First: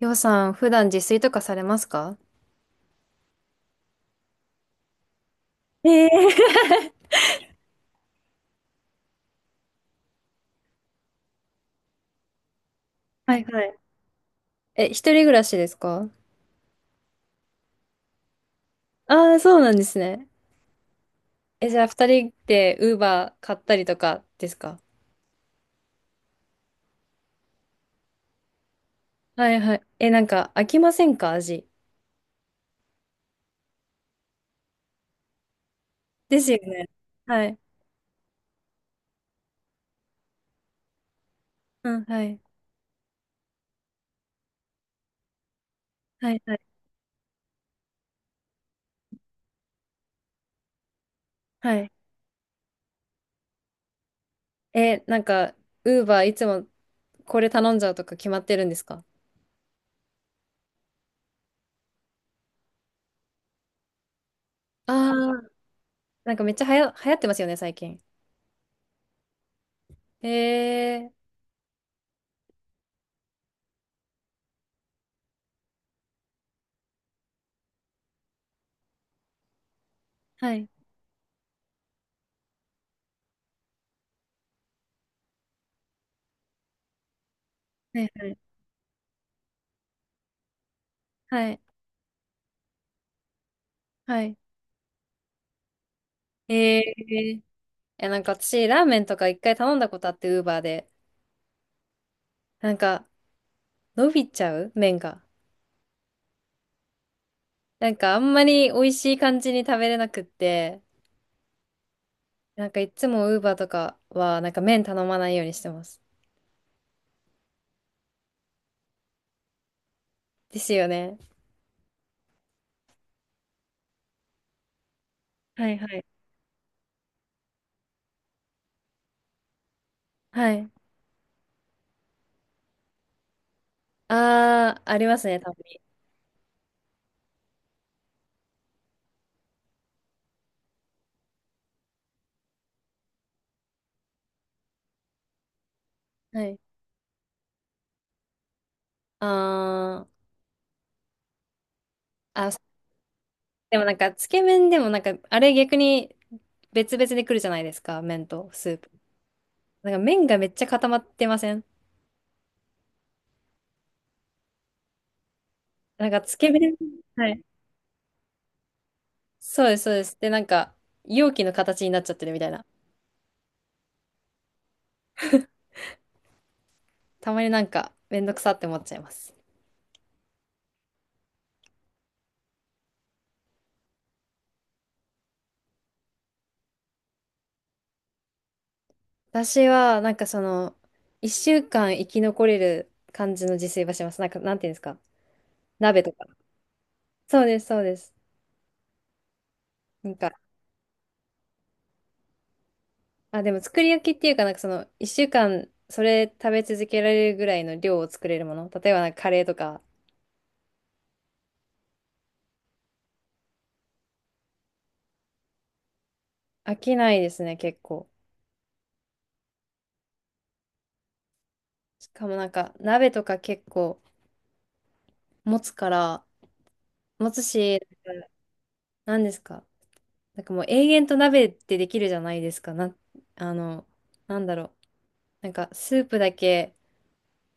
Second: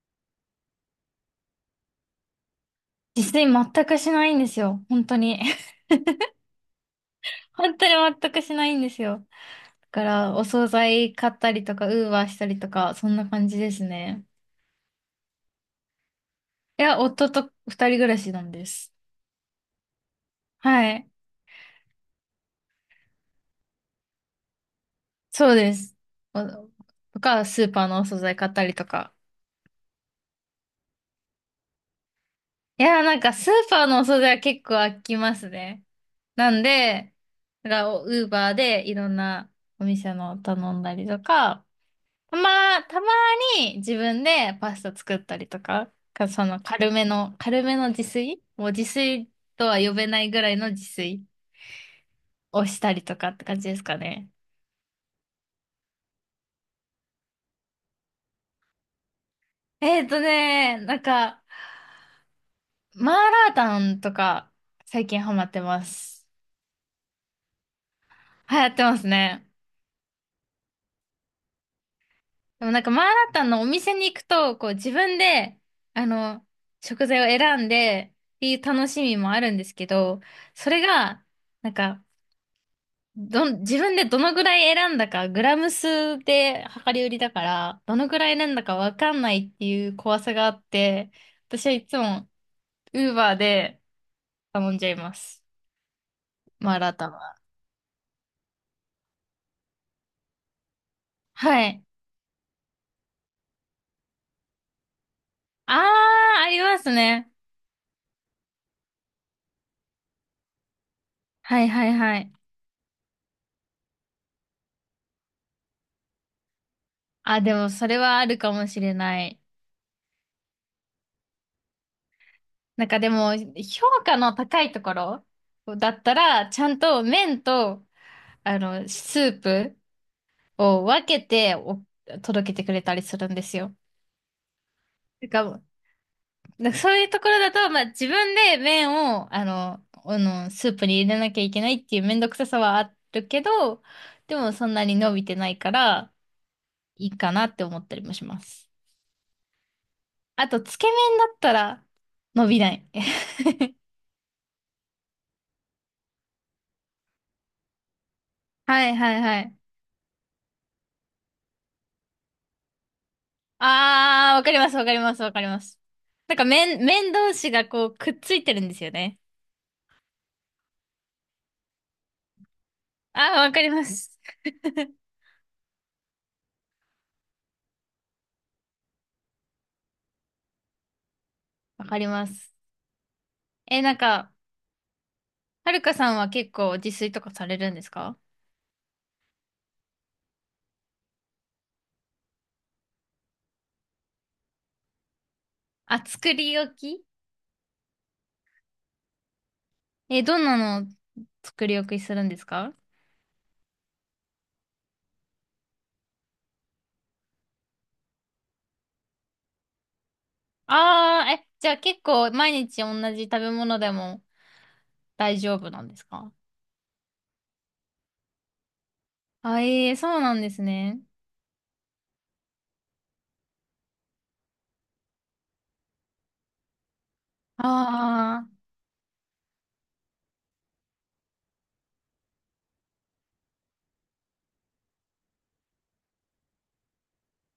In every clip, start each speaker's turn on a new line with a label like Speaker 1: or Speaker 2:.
Speaker 1: りょうさん、普段自炊とかされますか？
Speaker 2: 自炊全くしないんですよ。本当に。
Speaker 1: ええ。
Speaker 2: 本当に全くしないんですよ。だから、お惣菜買ったりとか、ウーバーしたりとか、そんな
Speaker 1: はい
Speaker 2: 感じ
Speaker 1: は
Speaker 2: で
Speaker 1: い。
Speaker 2: すね。
Speaker 1: え、一人暮らしですか？
Speaker 2: いや、夫と二人暮らしなんです。
Speaker 1: ああー、そうなんですね。
Speaker 2: はい。
Speaker 1: え、じゃあ二人でウーバー買ったりとかですか？
Speaker 2: そうです。おとか、スーパーのお惣菜買ったりとか。
Speaker 1: はいはい。え、なんか飽きませんか、味。
Speaker 2: いや、なんか、スーパーのお惣菜は結構飽きますね。
Speaker 1: です
Speaker 2: な
Speaker 1: よ
Speaker 2: ん
Speaker 1: ね。
Speaker 2: で、
Speaker 1: はい。
Speaker 2: だから、ウーバーでいろんなお店の頼んだりとか、
Speaker 1: うん、は
Speaker 2: た
Speaker 1: い。
Speaker 2: ま、たまに自分でパスタ作ったりとか、
Speaker 1: はい
Speaker 2: そ
Speaker 1: は
Speaker 2: の
Speaker 1: い。
Speaker 2: 軽めの、もう自炊とは呼べないぐらいの自炊
Speaker 1: はい。
Speaker 2: をしたりとかって感じですかね。
Speaker 1: え、なんか、ウーバーいつもこれ頼んじゃうとか決まってるんですか？
Speaker 2: なんか、マーラータンとか
Speaker 1: あ
Speaker 2: 最
Speaker 1: あ
Speaker 2: 近ハマ
Speaker 1: ー、
Speaker 2: ってます。
Speaker 1: なんかめっちゃ流行ってますよね、最近。
Speaker 2: 流行ってますね。
Speaker 1: えー、
Speaker 2: でもなんかマーラータンのお店に行くと、こう自分で、あの、食材を選んでっていう楽しみもあるんですけど、
Speaker 1: はい。
Speaker 2: それが、なんか、自分でどのぐらい選んだか、グラム数で量り売りだから、ど
Speaker 1: は
Speaker 2: のぐら
Speaker 1: い
Speaker 2: い選んだかわかんないっていう怖さがあって、
Speaker 1: はい。
Speaker 2: 私はいつも、ウーバーで
Speaker 1: はい。はい。
Speaker 2: 頼んじゃいます。マー
Speaker 1: え
Speaker 2: ラータは。
Speaker 1: ー。え、なんか私、ラーメンとか一回頼んだことあって、ウーバーで。
Speaker 2: はい。
Speaker 1: なんか、伸びちゃう麺が。
Speaker 2: あー、ありますね。
Speaker 1: なんか、あんまり美味しい感じに食べれなくって、
Speaker 2: はいはいはい。
Speaker 1: なんかいつもウーバーとかは、なんか麺頼まないようにしてます。
Speaker 2: あ、でもそれはあるかもしれない。
Speaker 1: ですよね。
Speaker 2: なんかでも、評価の高いところ
Speaker 1: はいは
Speaker 2: だっ
Speaker 1: い。
Speaker 2: たら、ちゃんと麺と、スープ
Speaker 1: はい。
Speaker 2: を分けて届けてくれたりするんですよ。
Speaker 1: あー、あります
Speaker 2: て
Speaker 1: ね、たま
Speaker 2: か
Speaker 1: に。
Speaker 2: なんかそういうところだと、まあ自分で麺を、スープに入れなきゃいけないっていうめんどくささはあるけど、でもそんなに伸びてないから、
Speaker 1: はい。
Speaker 2: いいかなって思ったりもします。
Speaker 1: あー、
Speaker 2: あと、つけ麺だったら、伸
Speaker 1: あ、
Speaker 2: びない。
Speaker 1: でもなんか、つけ麺でもなんか、あれ逆に別々で来るじゃないですか、麺とスー
Speaker 2: は
Speaker 1: プ。
Speaker 2: いはいはい。
Speaker 1: なんか麺がめっちゃ固まってません
Speaker 2: あー、わかりますわかりますわかります。
Speaker 1: なんか、
Speaker 2: な
Speaker 1: つ
Speaker 2: んか
Speaker 1: け麺。
Speaker 2: 麺
Speaker 1: は
Speaker 2: 同
Speaker 1: い。
Speaker 2: 士がこうくっついてるんですよね。
Speaker 1: そうです、そうです。で、なんか、容器の形になっちゃってるみたいな。
Speaker 2: あー、わかります。
Speaker 1: たまになんか、めんどくさって思っちゃいます。
Speaker 2: わかります。え、なんか、はるかさんは結構自炊とかされるんですか？
Speaker 1: 私は、なんかその、一週間生き残れる感じの自炊はします。なんか、なんていうんですか。
Speaker 2: あ、
Speaker 1: 鍋とか。
Speaker 2: 作り置き。
Speaker 1: そうです、そうです。なん
Speaker 2: え、
Speaker 1: か、
Speaker 2: どんなの作り置きするんですか？
Speaker 1: あ、でも作り置きっていうか、なんかその、一週間、それ食べ続けられるぐらいの量を作れるもの。例えば、なんかカレーとか。
Speaker 2: ああー、え、じゃあ結構毎日同じ食べ物でも大丈夫なんですか？
Speaker 1: 飽きないですね、結構。
Speaker 2: あ、えー、そうなんですね。
Speaker 1: しかもなんか、鍋とか結構、持つから、持つし、
Speaker 2: あ
Speaker 1: なんですか。なんかもう永遠と鍋ってできるじゃないですか。な、あの、なんだろう。なんかスープだけ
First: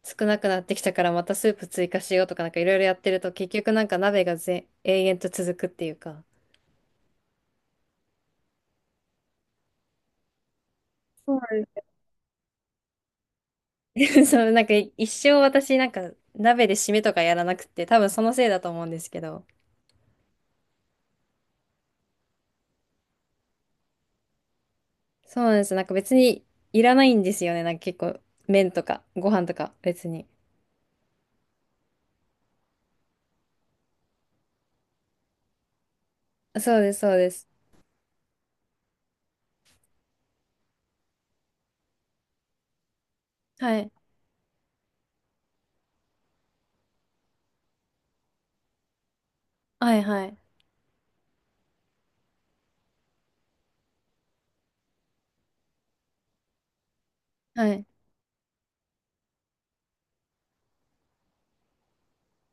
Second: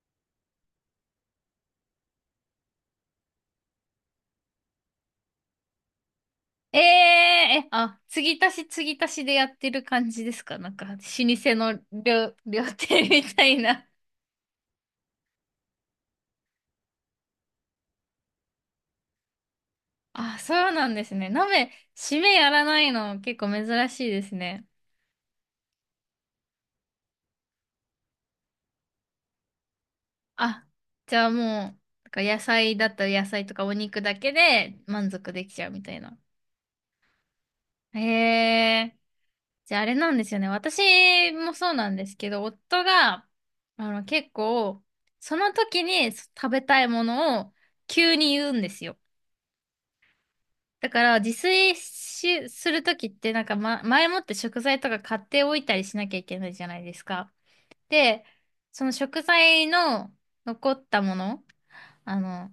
Speaker 1: 少なくなってきたからまたスープ追加しようとかなんかいろいろやってると結局なんか鍋が永遠と続くっていうか。
Speaker 2: あ、えー、え、あ、継ぎ足し継ぎ足しでやってる感じですか？なんか、老舗
Speaker 1: そうな
Speaker 2: の
Speaker 1: ん
Speaker 2: 料亭みたいな。
Speaker 1: です。 そう、なんか一生私なんか鍋で締めとかやらなくて多分そのせいだと思うんですけど。
Speaker 2: あ、そうなんですね。鍋、締めやらないの結構珍しいですね。
Speaker 1: そうなんです。なんか別にいらないんですよね。なんか結構麺とかご飯とか別に。
Speaker 2: あ、じゃあもう、なんか野菜だったら野菜とかお肉だけで満足できちゃうみたいな。
Speaker 1: そうです、そうです。
Speaker 2: へえ。じゃああれなんですよね。私もそうなんですけど、夫が、
Speaker 1: はい。
Speaker 2: 結構、その時に食べたいものを急に言うんですよ。
Speaker 1: はいはい。
Speaker 2: だから、自炊し、する時って、なんか、ま、前もって食材とか買っておいたりしなきゃいけないじゃないですか。
Speaker 1: はい。
Speaker 2: で、その食材の残ったもの、あの、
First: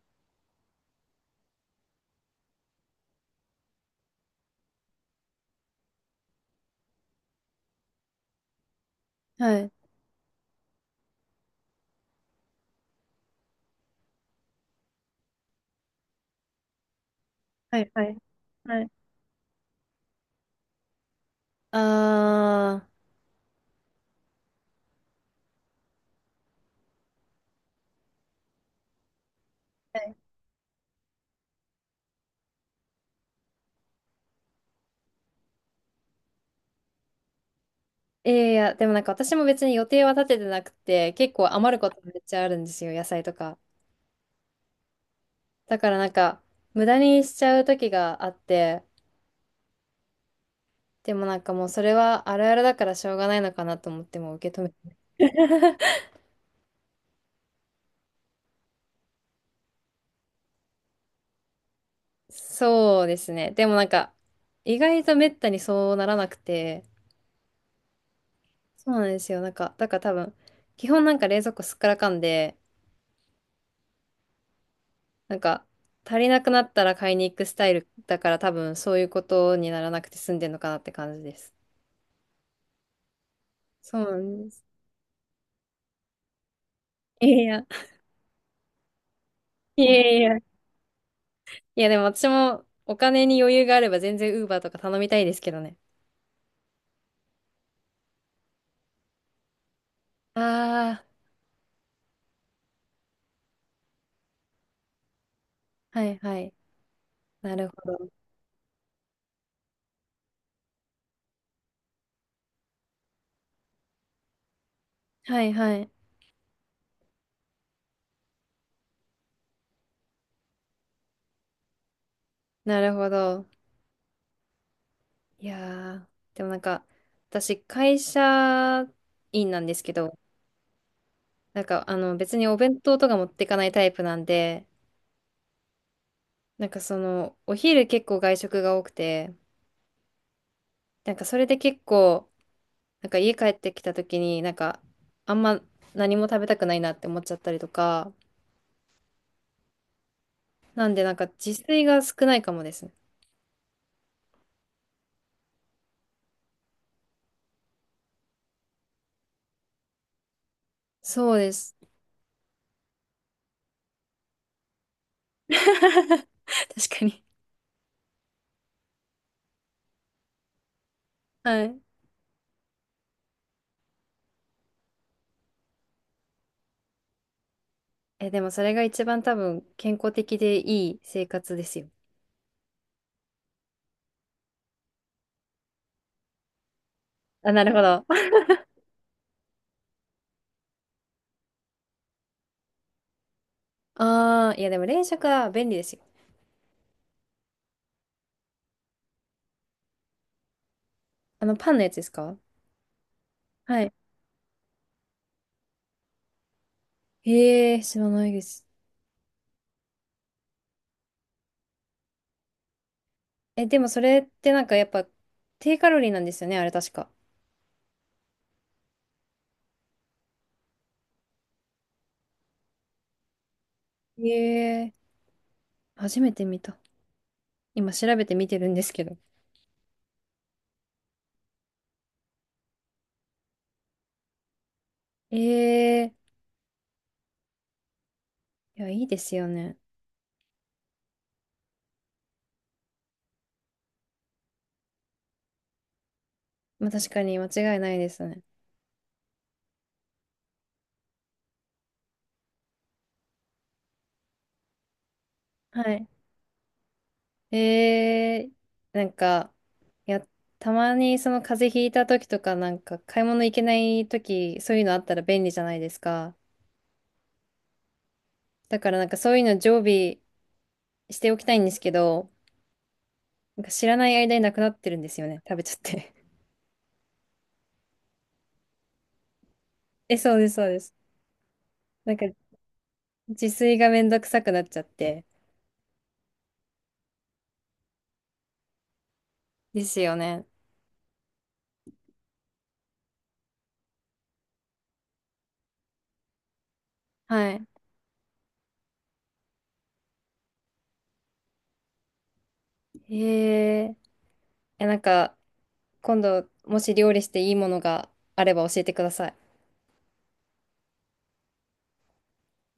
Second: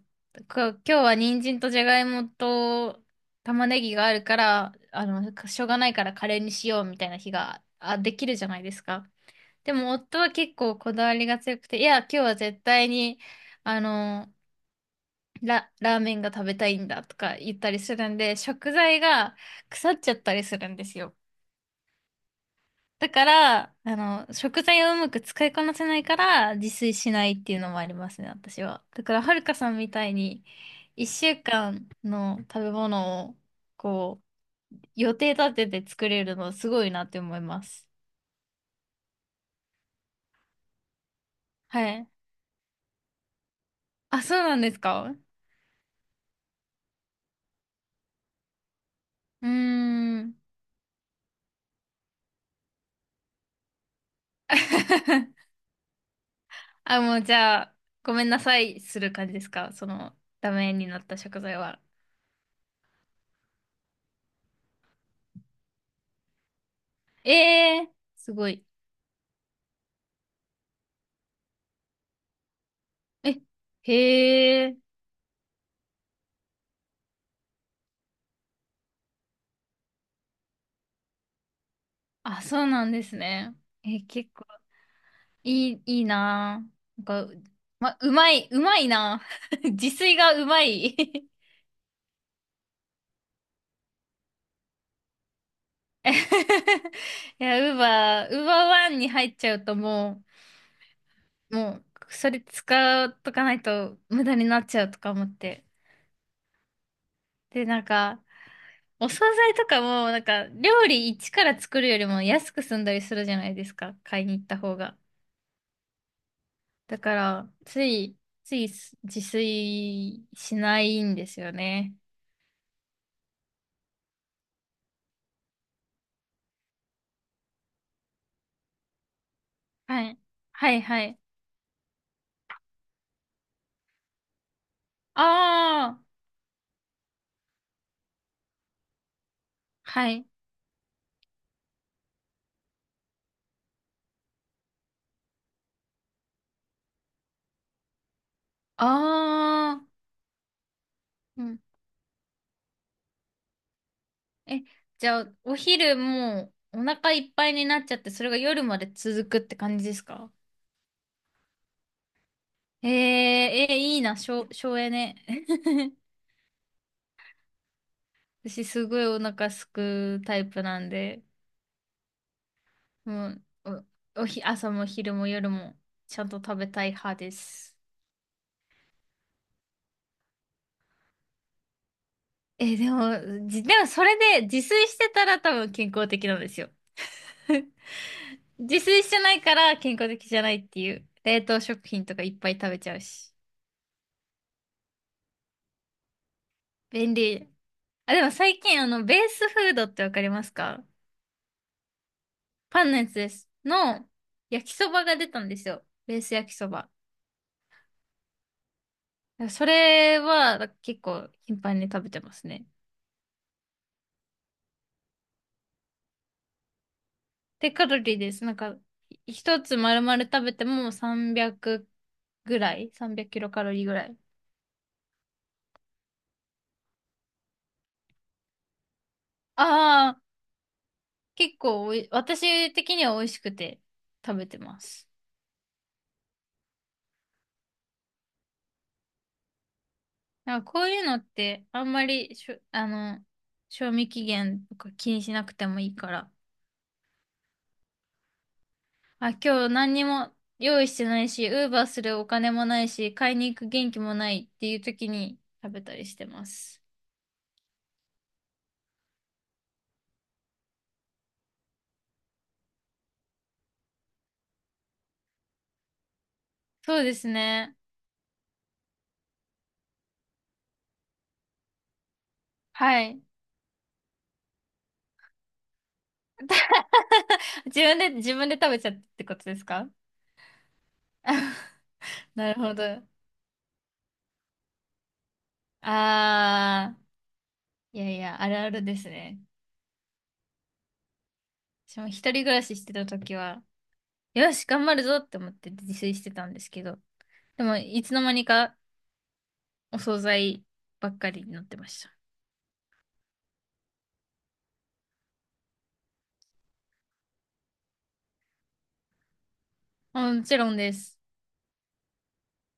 Speaker 2: 今日は人参とじゃがいもと玉ねぎがあるから、しょうがないからカレーにしようみたいな日が、できるじゃないですか。
Speaker 1: はい。
Speaker 2: でも夫は結構こだわりが強くて、いや、今日は絶対に、あの、ラーメンが食べたいんだとか言った
Speaker 1: は
Speaker 2: り
Speaker 1: い
Speaker 2: す
Speaker 1: は
Speaker 2: る
Speaker 1: い。
Speaker 2: んで、食
Speaker 1: はい。
Speaker 2: 材が腐っちゃったりするんですよ。
Speaker 1: あ
Speaker 2: だから、食材をうまく使いこなせないから自炊しないっていうのもありますね、私は。だから、はるかさんみ
Speaker 1: あ、は
Speaker 2: たい
Speaker 1: い。
Speaker 2: に、1週間の食べ物を、こう、予定立てて作れるのすごいなって思います。
Speaker 1: いやいや、でもなんか私も別に予定は立ててなくて、結構余る
Speaker 2: は
Speaker 1: こと
Speaker 2: い。
Speaker 1: めっちゃあるんですよ、野菜とか。
Speaker 2: あ、そうなんですか？
Speaker 1: だからなんか、無駄にしちゃう時があって、
Speaker 2: うーん。
Speaker 1: でもなんかもうそれはあるあるだからしょうがないのかなと思ってもう受け止めて。
Speaker 2: あ、もうじゃあ、ごめんなさいする感じですか、その、ダメになった食材は。
Speaker 1: そうですね。でもなんか、意外とめったにそうならなくて、
Speaker 2: ええー、すごい。
Speaker 1: そうなんですよ。なんか、だから多分、基本なんか冷蔵庫すっからかんで、
Speaker 2: え、へえ、
Speaker 1: なんか、足りなくなったら買いに行くスタイルだから多分そういうことにならなくて済んでるのかなって感じです。
Speaker 2: あ、そうなんですね。
Speaker 1: そ
Speaker 2: え、
Speaker 1: うな
Speaker 2: 結
Speaker 1: ん
Speaker 2: 構。
Speaker 1: です。
Speaker 2: いいなぁ。なん
Speaker 1: い
Speaker 2: か、
Speaker 1: やいや、
Speaker 2: ま、うまいなぁ。
Speaker 1: い
Speaker 2: 自
Speaker 1: や
Speaker 2: 炊
Speaker 1: い
Speaker 2: がう
Speaker 1: や。
Speaker 2: まい。い
Speaker 1: いやでも私もお金に余裕があれば全然ウーバーとか頼みたいですけどね。
Speaker 2: や、ウーバーワンに入っちゃうとも
Speaker 1: あ
Speaker 2: う、もう、それ使うとかないと無駄になっちゃうとか思って。
Speaker 1: あ、はいはい。な
Speaker 2: で、
Speaker 1: るほ
Speaker 2: なん
Speaker 1: ど。
Speaker 2: か、お惣菜とかも、なんか、料理一から作るよりも安く済んだりするじゃないですか。買いに行った方が。
Speaker 1: はいはい。
Speaker 2: だから、つい自炊しないんですよね。
Speaker 1: なるほど。いやー、でもなんか、私会社員なんですけ
Speaker 2: は
Speaker 1: ど、
Speaker 2: い。はいはい。
Speaker 1: なんか別にお弁当とか持っていかないタイプなんで、
Speaker 2: ああ、
Speaker 1: なんかその、お昼結構外食が多くて、
Speaker 2: はい。
Speaker 1: なんかそれで結構、なんか家帰ってきた時に、なんかあんま何も食べたくないなって思っちゃったりとか、
Speaker 2: ああ、
Speaker 1: なんでなんか
Speaker 2: うん。
Speaker 1: 自炊が少ないかもですね。
Speaker 2: え、じゃあ、お昼もうお腹いっぱいになっちゃって、それが夜まで続くって感じですか？
Speaker 1: そうです。
Speaker 2: えー、えー、いいな、省エネ。
Speaker 1: 確かに。
Speaker 2: 私、すごいお腹すくタイプなんで、
Speaker 1: はい。
Speaker 2: もう、お、おひ、朝も昼も夜もちゃんと食べたい派です。
Speaker 1: え、でもそれが一番多分健康的でいい生活ですよ。
Speaker 2: え、でも、でもそれで自炊してたら多分健康的なんですよ。
Speaker 1: あ、なるほど。
Speaker 2: 自炊してないから健康的じゃないっていう。冷凍食品とかいっぱい食べちゃうし。
Speaker 1: ああ、いやでも冷食は便利ですよ。
Speaker 2: 便利。あ、でも最近ベースフードってわかりますか？
Speaker 1: あのパンのやつですか？
Speaker 2: パンのやつです。
Speaker 1: はい。
Speaker 2: 焼きそばが出たんですよ。ベース焼きそば。
Speaker 1: へえ、知らないです。
Speaker 2: それは結構頻繁に食べてますね。
Speaker 1: え、でもそれってなんかやっぱ低カロリーなんですよね、あれ確か。
Speaker 2: で、カロリーです。なんか、一つ丸々食べても300ぐらい、 300 キロカロリーぐらい。
Speaker 1: へえ、初めて見た。今調べてみてるんですけど。
Speaker 2: ああ、結構私的には美味しくて食べてます。
Speaker 1: ええ。いや、いいですよね。
Speaker 2: なんかこういうのってあんまりしょ、あの、賞味期限とか気にしなくてもいいから。
Speaker 1: まあ、確かに間違いないですね。
Speaker 2: あ、今日何にも用意してないし、ウーバーするお金もないし、買いに行く元気もないっていう時に食
Speaker 1: は
Speaker 2: べた
Speaker 1: い。
Speaker 2: りしてます。
Speaker 1: ええ。なんか、いや、たまにその風邪ひいた時とか、なんか買い物行けない時、そういうのあったら便利じゃないですか。
Speaker 2: そうですね。
Speaker 1: だからなんかそういうの常備しておきたいんですけど、
Speaker 2: はい。
Speaker 1: なんか知らない間になくなってるんですよね。食べちゃって。
Speaker 2: 自分で食べちゃってってことですか？
Speaker 1: え、そうです、そうです。なんか
Speaker 2: なるほど。
Speaker 1: 自炊がめんどくさくなっちゃって。
Speaker 2: あー、いやいや、あるあるですね。
Speaker 1: ですよね。
Speaker 2: 私も一人暮らししてた時は、よし、頑張るぞって思って自炊してたんですけど、
Speaker 1: は
Speaker 2: で
Speaker 1: い。
Speaker 2: も、いつの間にかお惣菜ばっかりになってました。
Speaker 1: えー。え。いや、なんか、今度、もし料理していいものがあれば教えてください。
Speaker 2: もちろんです。